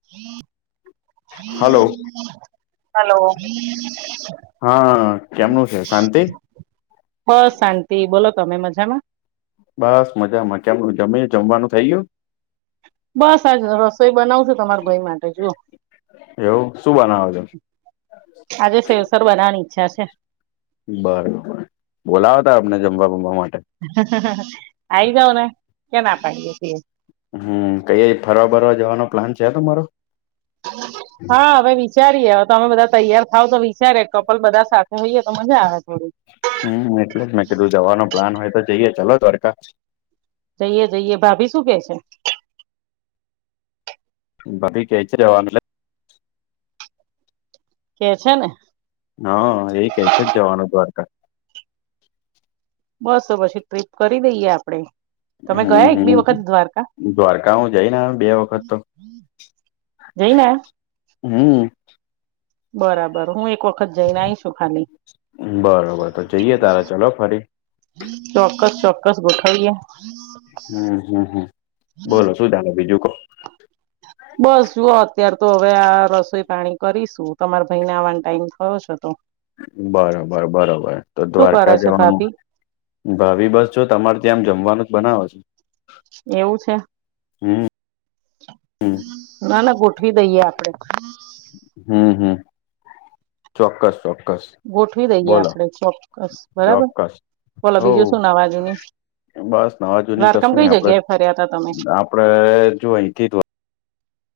હમ hello હમ હા [inaudible] કેમનું છે શાંતિ હાલો. બસ શાંતી બોલો તમે મજામાં? બસ મજામાં કેમ જમી જમવાનું થઇ ગયું બસ આજ રસોઈ બનાવ છું તમારા ભાઈ માટે જો એવું શું બનાવો છો? આજે સેવસર બનાવાની ઈચ્છા છે. બરોબર બોલાવો તો આમને જમવા બમવા માટે આઈ જાવ ને ક્યાં ના પાડીએ છીએ હમ કંઈયે ફરવા બરવા જવાનો પ્લાન છે, તમારો? હા હવે વી ચારીએ તમે બધા તૈયાર થાવ તો વિચારીએ કપલ બધા સાથે હોઈએ તો મજા આવે થોડી હમ એટલે જ મેં કીધું જવાનો પ્લાન હોય તો જઈએ ચાલો દ્વારકા જઈએ જઈએ ભાભી શું કે છે? ભાભી કે છે, જવાનું એટલે કે છે, ને હા એ કે છે, જ જવાનું દ્વારકા બસ તો પછી ટ્રીપ કરી દઈએ આપડે તમે ગયા હમ એક બી હમ વખત દ્વારકા દ્વારકા હું જઈને આવ્યો બે વખત તો જઈને આયા હમ. બરાબર હું એક વખત જઈને આઈ છું ખાલી બરોબર તો જઈએ તારે ચલો ફરી ચોક્કસ ચોક્કસ ગોઠવીએ હમ હમ હમ બોલો સુું ચાલે બીજું કો? બસ જુઓ અત્યારે તો હવે આ રસોઈ પાણી કરીશું તમારા ભાઈને આવાનો ટાઈમ થયો છે, તો બરોબર બરોબર તો શું કરે દ્વારકા છે જવાનું ભાભી ભાભી બસ જો તમાર તેમ જમવાનું જ બનાવે છે. એવું છે, હમ હમ ના ના ગો [unintelligible] દઈએ આપણેે હમ હમ ચોક્કસ ચોક્કસ ગોઠવી દઈએ બોલો આપડે ચોક્કસ બરાબર ચોક્કસ બોલો હો બીજું શું નાવાજુની બસ નવા જૂની કશું નય આપડે ફર્યા તા તમે આપડે જો અહીથી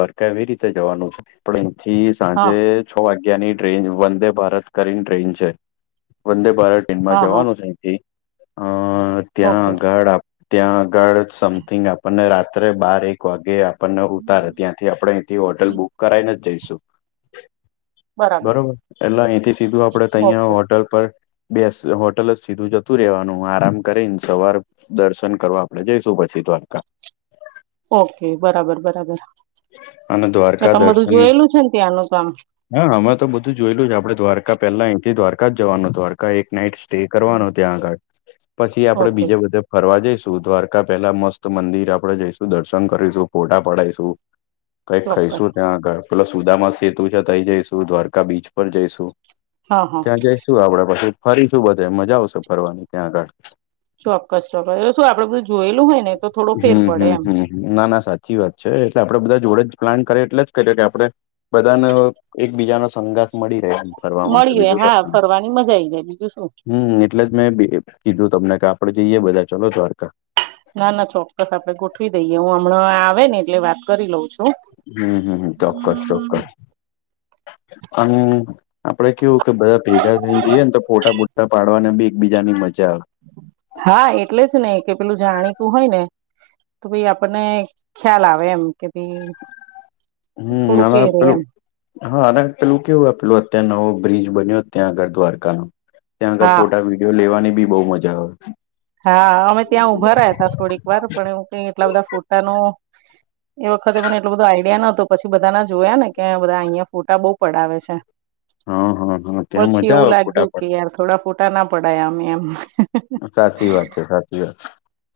દ્વારકા એવી રીતે જવાનું છે, પણ અહીંથી હા સાંજે છ વાગ્યા ની ટ્રેન વંદે ભારત કરીને ટ્રેન છે, વંદે ભારત ટેનમાં હા હા જવાનુંથી અ ઓકે ત્યાં આગડ આ ત્યાં આગળ સમથિંગ આપણને રાત્રે બાર એક વાગે આપણને ઉતારે. અયથી આપણે અયથી હોટલ બુક કરાઈને જ જઈશું. બરાબર બરોબર એટલે અહીંથી સીધું આપડે તયા ઓકે હોટલ પર બેસ હોટલ જ સીધું જતું રહેવાનું આરામ કરીને સવારે દર્શન કરવા આપડે જઈશું પછી દ્વારકા ઓકે બરાબર બરાબર. અને એ દ્વારકા તમે બધું દર્શન જોયેલું છે ને ત્યાંનું કામ હા અમે તો બધું જોયલું છે આપણે દ્વારકા પહેલા અહીંથી દ્વારકા જવાના દ્વારકા એક નાઈટ સ્ટે કરવાના ત્યાં આગળ. પછી આપડે ઓકે બીજા બધા ફરવા જઈશું દ્વારકા પેહેલા મસ્ત મંદિર આપડે જઈશું, દર્શન કરીશું, ફોટા પડાયશું. કંઈક ચોક્કસ ખઈશું ત્યાં આગળ પેલા સુદામા સેતુ છે ત્ય જઈશું દ્વારકા બીચ પર જઈશું. હા હા ત્યાં જઈશું આપડે પછી ફરીશું બધે મજા આવશે ફરવાની ત્યાં આગળ. ચોક્ક્સ ચોક્કસ. એ શું આપડે બધું જોયેલું હોય ને તો થોડો ફેર હમ પડે હમ એમ. હમ ના ના સાચી વાત છે. કે આપડે બધા જોડે જ પ્લાન કરયે એટલે જ કદાચ એટલે આપડે બધાનો એકબીજાનો સંઘર્ષ મળી રેય એમ ફરવા માટે મળીએ બીજું હા [unintelligible] ફરવાની મજા આઈ જાય બીજું શું હમમ. એટલે જ મેં બ કીધું તમને કે આપડે જઈએ બધા ચલો દ્વારકા. ના ના ચોક્કસ આપડે ગોઠવી દઈએ હું હમણાં આવે ને એટલે વાત કરી લઉં છું. હમમ હમમ ચોક્કસ ચોક્કસ. અમ આપડે કેવું કે બધા ભેગા થઈ જઈએ ને તો ફોટા બુટા પાડવાની બી એકબીજાની મજા આવે. હા એટલે જ ને કે પેલું જાણીતું હોય ને તો ઈ આપણને ખ્યાલ આવે એમ કે ભઈ હમમ આમાં પેલું હા અને પેલું કેવું પેલું ત્યા નવો બ્રિજ બન્યો ત્યાં આગળ દ્વારકા માં. ત્યાં આગળ હા ફોટા વિડીયો લેવાની બી બો મજા આવે. હા અમે ત્યાં ઉભા રહ્યા હતા થોડીક વાર પણ કે એટલા બધા ફોટા નો એ વખતે મને એટલો બધો આઈડિયા નોતો પછી બધાના જોયા ને કે બધા અહિયાં ફોટા બો પડાવે છે. હા હા હા ત્યાં પછી મજા એવું આવે ફોટા લાગ્યું પાડ કે યાર થોડા ફોટા ના પડાયા અમે એમ. સાચી વાત છે સાચી વાત છે.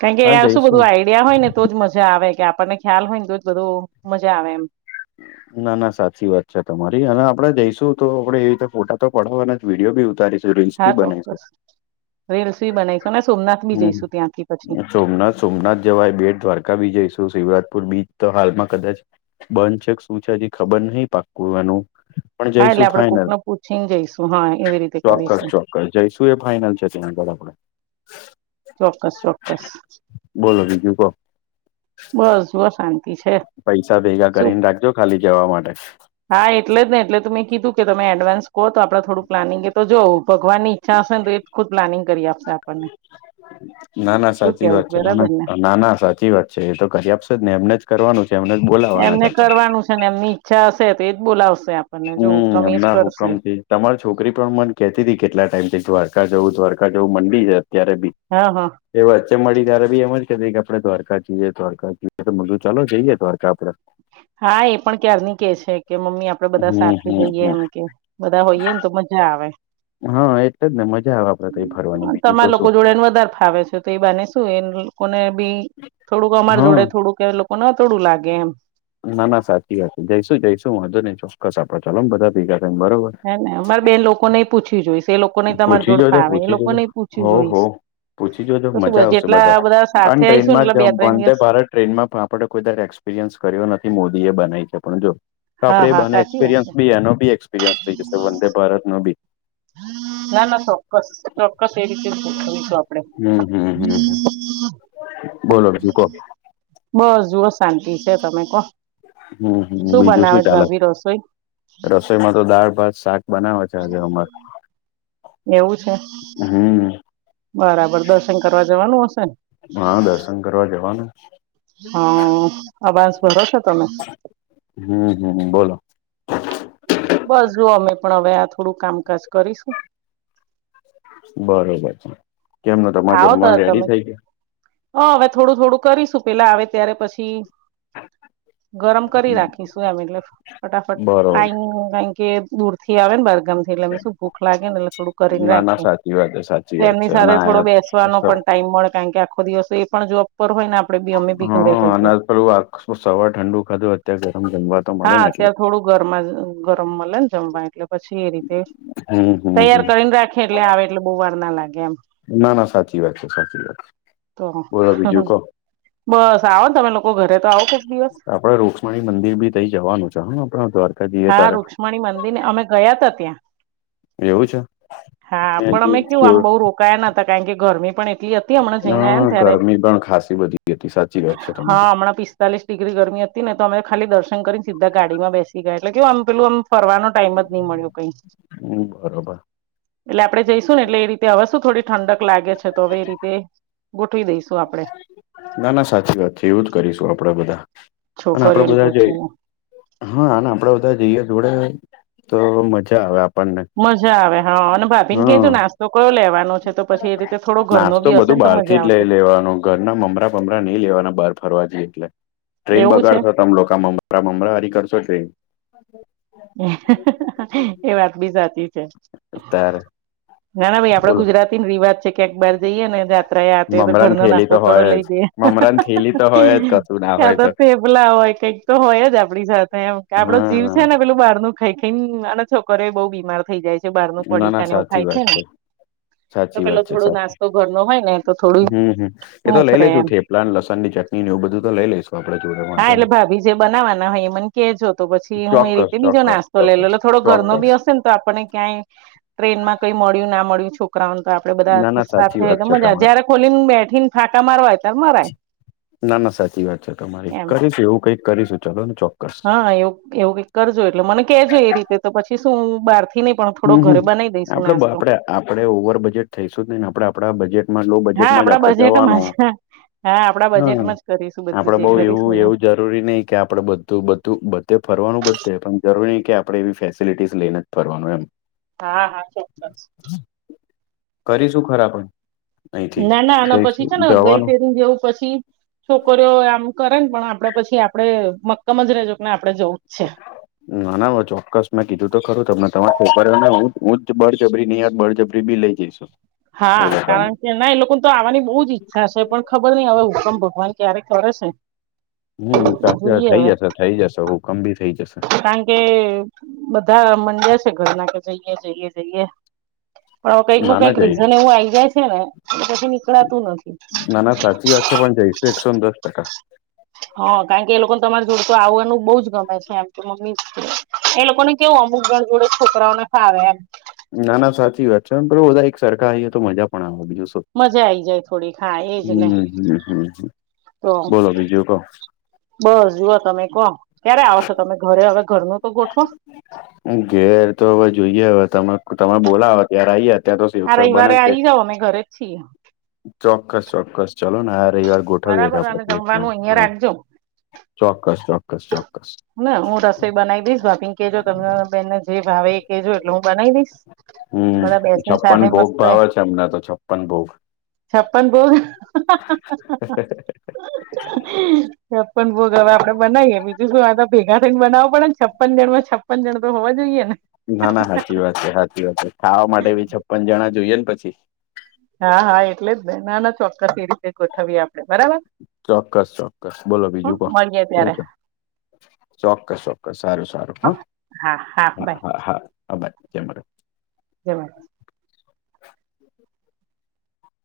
કારણ કે આ શું બધું આઈડિયા હોય ને તો જ મજા આવે કે આપણને ખ્યાલ હોય ને તોજ બધું મજા આવે એમ. ના ના સાચી વાત છે તમારી અને આપડે જઈશું તો આપડે એવી રીતે ફોટા તો પડાવાના અને વિડીયો બી ઉતારીશું. રીલ્સ હા બી બનાવીશુ. ચોક્કસ રીલ્સ બી બનાવીશું ને સોમનાથ બી હમમ જઈશું ત્યાંથી પછી ને સોમનાથ સોમનાથ જવાય, બેટ દ્વારકા બી જઈશું. શિવરાજપુર બીચ તો હાલમાં કદાચ બંધ છેક શું છે હજી ખબર નય પાકું એનું. પણ હા એટલે જઈશું આપણે કોક ફાઈનલ ને પૂછીને જઈશું હા એવી રીતે કરીશું. પણ જાયશુ એ ફાઈનલ છે ત્યાં આગળ આપડે. ચોક્કસ ચોક્કસ. બોલો બીજું તો. બસ જોવો સા પૈસા ભેગા કરીને રાખજો ખાલી જવા માટે. હા એટલે જ ને એટલે તો મેં કીધું કે તમે એડવાન્સ કોહ તો આપણે થોડું પ્લાનિંગ એ તો જો ભગવાનની ઈચ્છા હશે ને એ ખુદ પ્લાનિંગ કરયે આપડે ના ના સાચી કેવું વાત છે. નાના બરાબર ને નાના સાચી સાચી વાત છે એ તો કરયા આપશે ને એમને જ કરવાનું કેમ નય બોલા એમને કરવાનું છે ને એમની ઈચ્છા હશે તો એજ બોલાવશે આપ હમ હમણાં હુકમથી. તમારી છોકરી પણ મન કેતી ત કેટલા ટાઈમથી દ્વારકા જવું દ્વારકા જવું મંડી જ અત્યારે બી. હા હા. એ વચ્ચે મળી ત્યારે બી એમ જ કેહતી કે આપણે દ્વારકા જીએ, દ્વારકા જીએ તો મેં કીધું ચાલો જઈએ દ્વારકા આપડે. હા એ પણ ક્યારનું કે છે. કે મમ્મી આપડે બધા હમ સાથે હમ જઈએ એમ હમ કે બધા હોઈએ ને તો મજા આવે. હા એટલે જ ને મજા આવે આપડે ત્ય ફરવાની બીજું તમારા તો લોકો શું જોડે ને વધારે ફાવે છે તો એ બાને શું એ લોકોને બી થોડુંક અમાર હા જોડે થોડુંક કે લોકો ના તોડું લાગે એમ. ના ના સાચી વાત છે જઈશું જઈશું હંધો નને ચોક્કસ આપડે ચાલોમ બધા ભેગા થાયને બરોબર. હ અમારે બેન લોકો નઈ પૂછ્યું જોઈશ એ લોકો તમાર પૂછી જોડફા જોજો આવે એ પૂછી લોકો જોજો ન પૂછ્યું હોવ જોઈશ. હોવ પૂછી જો જો તો મજા શું આવશે જેટલા બધા, પણ સાથે આવીશું ને ટ્રેનમાં એટલે બે ત્રણ વંદે દિવસ ભારત ટ્રેનમાં પણ આપડે કોઈ ત એક્સપિરિયન્સ કર્યો નથી મોદી એ બનાવી છે પણ જો. હા હા આપડેને સાચી વાત એક્સપિરિયન્સ છે બી એનો બી એક્પિરિયન્સ થઈ જશે વંદે ભારતનો બી. ના ના ચોક્કસ. ચોક્કસ એ રીતે આપડે. હમ હમ હમ બોલો છ કોણ. બસ જુઓ શાંતિ છે તમે કોણ. હમ હમ શું બનાવે છે ભભી રસોઈ? એમાં તો દાળ ભાત શાક બનાવે છે આજે અમારે. એવું છે? હમ. બરાબર દર્શન કરવા જવાનું હશેને? હા દર્શન કરવા જવાનું. હ અવાજ ભરો છો તમે? હમ હમ બોલો. બસ જો અમે પણ હવે આ થોડું કામકાજ કરીશું. બરોબર છે. માં આવો તો જમવાનું રેડી તમે થઈ ગયા? હ હવે થોડું થોડું કરીશું પેલા આવે ત્યારે પછી ગરમ કરી ગયું રાખીશું એમ એટલે ફટાફટ બરોબર આ ક કે દૂર થી આવે ને બરગમ થી એટલે શું ભૂખ લાગે ને એટલે થોડું કરીને ના ના રાખીએ, સાચી વાત છે સાચી એટલે વાત છે એમની અને સાથે થોડો બેસવાનો આયા પણ ટાઈમ મળે કારણ કે આખો દિવસો એ પણ જોબ પર હોય ને આપણે હા અનાજ પેલું આ સવાર ઠંડુ ખાધું અત્યારે ગરમ રમવા હા અત્યારે થોડું ગરમ ગરમ મળે ને જમવા એટલે પછી એ રીતે હમ હમ હમ. તૈયાર કરીને રાખે એટલે આવે એટલે બહુ વાર ના લાગે એમ. ના ના સાચી વાત છે સાચી વાત તો બોલો બીજું કો. બસ આવો ને તમે લોકો ઘરે તો આવો કોક દિવસ. આપડે રુક્ષ્મણી મંદિર બી થઈ જવાનું છે હ આપણા દ્વાર હા રુક્ષ્મણી મંદિર ને અમે ગયા ત ત્યાં. એવું છે હા પણ અમે કેવું આમ બહ રોકાયા ન હતા કારણ કે ગરમી પણ એટલી હતી હમણાં જઈને આયા ને હ ત્યારે ગરમી પણ ખાસી બધી હતી સાચી વાત છે તમારી. તાલીસિગ્રી ગરમી હતીને તો અમે ખાલી દર્શન કરીને સીધા ગાડીમાં બેસી ગાય એટલે કેવું આ પેલું આમ ફરવાનો ટાઈમ જ નહી મળ્યો કઈ. હમ બરોબર એટલે આપડે જઈશું ને એટલે એ રીતે હવે શું થોડી ઠંડક લાગે છે તો હવે એ રીતે ગોઠવી દઈશું. આપડે ના ના સાચી વાત છે એવું જ કરીશું આપડે બધા, અને આપડે છોકરીઓને બધા જે પૂછીને હા આપડે બધા જઈએ જોડે તો મજા આવે આપ મજા આવે હા અને ભાભી ને કધું નાસ્તો કયો લેવાનો? છે તો પછી એ રીતે થોડો ઘર ન નાસ્તો બી હશે બધું ને તો બહાર થી મજા જ લઈ આવશે. લેવાનું ઘરના મમરા પમરા નહી લેવાના બાર ફરવા જઈએ એટલે, ટ્રેન એવું છે બગાડશો તમે લોકો મ અમરા હરી કરશો ટ્રેન. એ વાત બી સાચી છે. તારે. ના ના ભાઈ આપડે ગુજરાતી રિવાજ છે ક્યાંક બહાર જઈએ અને તો મમરાની ઘરનો થેલી નાસ્તો તો થોડો હોય જ લઈ જઈ, મમરાની થેલી તો હોય જ કશું ના હોય તો પેપલા હોય કઈક તો હોય જ આપણી સાથેમ આપડો જીવ છે હા ને. પેલું બહારનું ખાઈ ખાઈ ને આના છોકરો બહુ બીમાર થઈ જાય છે બાર નું ના ના પડીકા ને એવું સાચી ખાય છે વાત ને. તો સાચી પેલો વાત છે થોડો સાચી નાસ્તો ઘર નો હોય ને તો થોડું હફરે એમ. લ લસણની ચટણી ને એ બધું તો લઈ લઈશું આપણે હા જોડવા. એટલે ભાભી જે બનાવાના હોય એ મને કેહેજો તો પછી હું એ ચોક્કસ રીતે બીજો ચોક્કસ નાસ્તો ચોક્કસ લેટલે થોડો ઘરનો ચોક્કસ બી તો આપણને ક્યાંય, ટ્રેન માં કઈ મળ્યું ના મળ્યું છોક કરા તો આપડ ના બધા ના સાથે સાચી વાત હોય છે મજા તમારી જયારે ખોલીને બેઠી ને ફાકા મારવાય. ત્યારે મરાય ના ના સાચી વાત છે તમારી એમ કરીશું એવું કઈક કરીશું ચાલો ને ચો હા એવું એવું ક કરજો એટલે મને કેહેજો એ રીતે તો પછી શું બહારથી હમ, આપડે આપડે આપડે ઓવર બજેટ થઈશું નઈને આપડે આપડા બજેટ હા આપડા બજેટમાં જ હા આપડા હા બજેટમાં જ કરીશું બધું આપડે બઉ જે કરીશું. એવું ને. એવું જરૂરી નહી કે આપડે બધું બધું બધે ફરવાનું બધશે પણ જરૂરી ન કે આપડે એવી ફેસિલિટીસ લઈને પવાનું એમ. હા હા ચોસ કરીશું ખરા પણ. અહીંથી ના ના આના પછી જઈશું છે ને ગઈ જવાનું ફેર જવું પછી છોકરીઓ આમ કરે ને પણ આપડે પછી આપડે મક્કમ જ રજો કેને આપડે જવું જ છે. ના ના ચોક્કસ મેં કીધું તો ખરું તમને તમા ખબર ને બળજબરી નહી યાદ બળજબરી બી લઈ જઈશું. હા એ ક લોકોને ના એ લોકો તો આવવાની બહુ જ ઈચ્છા છે પણ ખબર નઈ હવે હુકમ ભગવાન ક્યારે કરે છે. હમ એ સાચ જોઈએ થઇ હવે જશે થઇ જશે હ કમ ભી થઇ જશે. કારણ કે બધા મનડ્યા છે ઘરના કે જઈએ જઈએ જઈએ. પણ હવે કઈક ના નું ના કઈક જઈશ રીઝન એવું આઈ જાય છે ને એ પછી નીકળતું નથી. ના ના સાચી વાત છે પણ જઈશું એકસો ને દસ ટકા. હ કારણ કે એ લોકોને તમારા જોડ તો આવવાનું બહુજ ગમે છે એમ. મસ્ત એ લોકો ને કેવું અમુક ગણ જોડે છોકરાઓને ખાવે એમ. ના ના સાચી વાત છે બુ બધા એક સરખા આવીઈએ તો મજા પણ આવેો બીજું શ. મજા આઈ જાય થોડીક હા એજ હ ને હ, તો બોલો બીજયો ક. બસ જુઓ તમે કહો ક્યારે આવ છો તમે ઘરે? હવે ઘર ન તો ગોઠવો. ઘેર તો હવે જોઈએ હવે તમે તમે બોલા ત્યારે આઈય અત્યારે તો આ શિવક્ષર બને રવિવારે છે, આવી જાવ અમે ઘરે જ છીએ ચોક્કસ ચોક્કસ. ચાલલો ને આ રવિવાર ગોઠવીએ બરાબર અને આપડે પ્ને. જમવાનું અહિયાં રાખજો ચોક્કસ ચોક્કસ ચોક્કસ. ના હું રસોઈ બનાવી દઈશ ભાપી ને કેહેજો તમે બેનને જે ભાવ એ કેહેજો એટલે હું બનાવી દઈશ. હમ બધા બેસીને છપ્પન સાથે ભોગ મસ્ત ભાવે છે અમને તો છપ્પન ભોગ. છપ્પન ગોગ. ચપ્પન બો હવે આપડે બનાવીએ બીજું શું વા- ભેગા થઈને બનાવો પડે છપ્પન જણ માં છપ્પન જણ તો હોવા જોઈએ ને. ના ના સાચી વાત છે સાચી વાત છે ખાવા માટે બી છપ્પન જણા જોઈએ ને પછી. હા હા એટલે જ ના ના ચોક્કસ એ રીતે ગોઠવીએ આપડણે બરાબર. ચોક્કસ ચોક્કસ બોલો હ બીજું કો મળીએ શું ત્યારે છે? ચોક્કસ ચોક્કસ સારું સારું હ હા, હા હા બાય હા હા હા ભાઈ જ. જવાર.